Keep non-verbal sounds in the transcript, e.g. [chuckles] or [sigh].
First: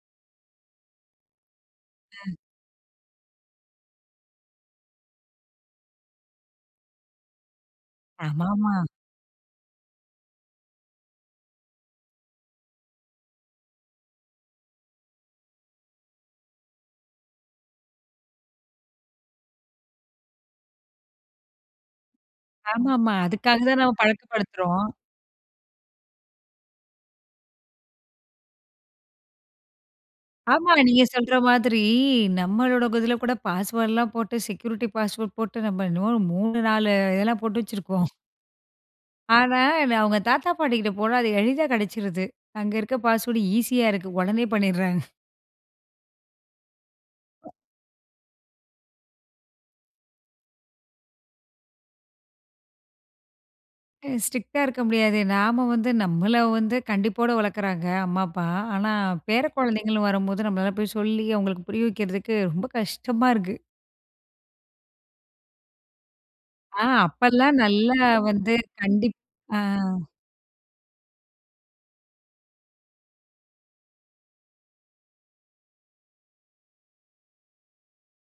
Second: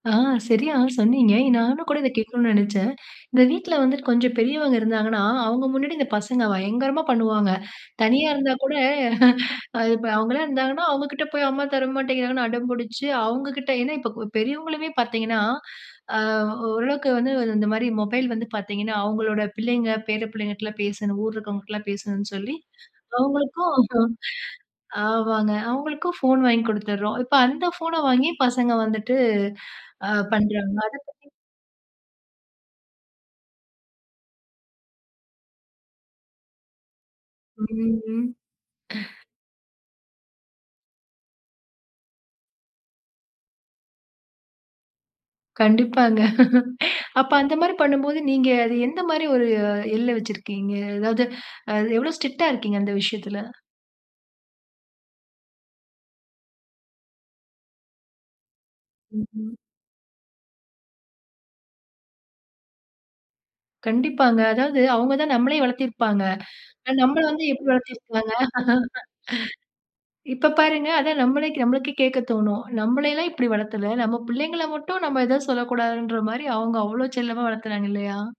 ஆ சரியா சொன்னீங்க. நானும் கூட இத ம். கேக்கணும்னு நெனைச்சேன். இந்த வீட்ல வந்துட்டு கொஞ்சம் பெரியவங்க இருந்தாங்கன்னா, அவுங்க முன்னாடி இந்த பசங்க பயங்கரமா பண்ணுவாங்க. தனியா இருந்தா கூட, ஆமாமா. [chuckles] அது இப்ப அவுங்கலாம் இருந்தாங்கன்னா, அவுங்க கிட்ட போய் அம்மா தர மாட்டேங்கிறாங்கன்னு அடம் புடிச்சு, அவுங்க கிட்ட ஏன்னா இப்போ பெரியவங்களுமே பாத்தீங்கன்னா, அ ஓரளவுக்கு வந்து இந்த மாரி மொபைல் வந்து பாத்தீங்கன்னா, அவுங்களோட பிள்ளைங்க பேர பிள்ளைங்ககிட்டலாம் பேசணும், ஊர்ல இருக்கறவங்ககிட்டலாம் பேசணுன்னு சொல்லி ஆமாமா, அதுக்காக அவங்களுக்கும், தான் நாம [chuckles] பழக்கப்படுத்துறோம். ஆமாங்க அவுங்களுக்கும் ஃபோன் வாங்கி குடுத்துடுறோம். இப்போ அந்த ஃபோன வாங்கி பசங்க வந்துட்டு, ஆ ஆமா பண்றாங்க. அத நீங்க பத்தி சொல்ற மாதிரி நம்மளோட இதில கூட பாஸ்வேர்ட்லாம் போட்டு செக்யூரிட்டி பாஸ்வேர்ட் போட்டு நம்ம என்னமோ 3,4 இதெல்லாம் போட்டு ம். வச்சுருக்கோம். ம். ஆனா அவங்க தாத்தா பாட்டிகிட்ட போனா அது எளிதா கெடைச்சுருது அங்க இருக்க பாஸ்வேர்டு ஈஸியா இருக்கு உடனே பண்ணிடுறாங்க. [snorts] கண்டிப்பாங்க. [laughs] அப்ப அந்த மாரி பண்ணும்போது, நீங்க அது எந்த மாரி ஒரு எல்லை வச்சிருக்கீங்க? எதாவது அது எவ்வளோ ஸ்ட்ரிக்ட்டா இருக்கீங்க? அந்த விஷயத்தில! அ ஸ்ட்ரிக்ட்டா இருக்க முடியாது. நாம வந்து நம்மள வந்து கண்டிப்போட வளக்குறாங்க அம்மா, அப்பா. ஆனா ம். பேர ம். குழந்தைங்கள்ன்னு வரும்போது, நம்பளால போய் சொல்லி அவுங்களுக்கு புரிய வைக்கிறதுக்கு ரொம்ப கஷ்டமா இருக்கு. கண்டிப்பாங்க. அதாவது அவுங்க தான் நம்மளயே வளத்திருப்பாங்க. ஆ அ நம்மள வந்து அப்போலாம் எப்படி நல்லா வளத்திருக்குறாங்க. வந்து கண்டிப் ஆ. [laughs] இப்ப பாருங்க அதான் நம்மளே நம்மளுக்கே கேக்கத்தோணும். நம்பள எல்லாம் இப்படி வளத்தல. நம்ம பிள்ளைங்கள மட்டும் நம்ப எதும் சொல்லக்கூடாதுன்ற மாரி அவுங்க அவ்ளோ செல்லமா வளத்துறாங்க இல்லையா!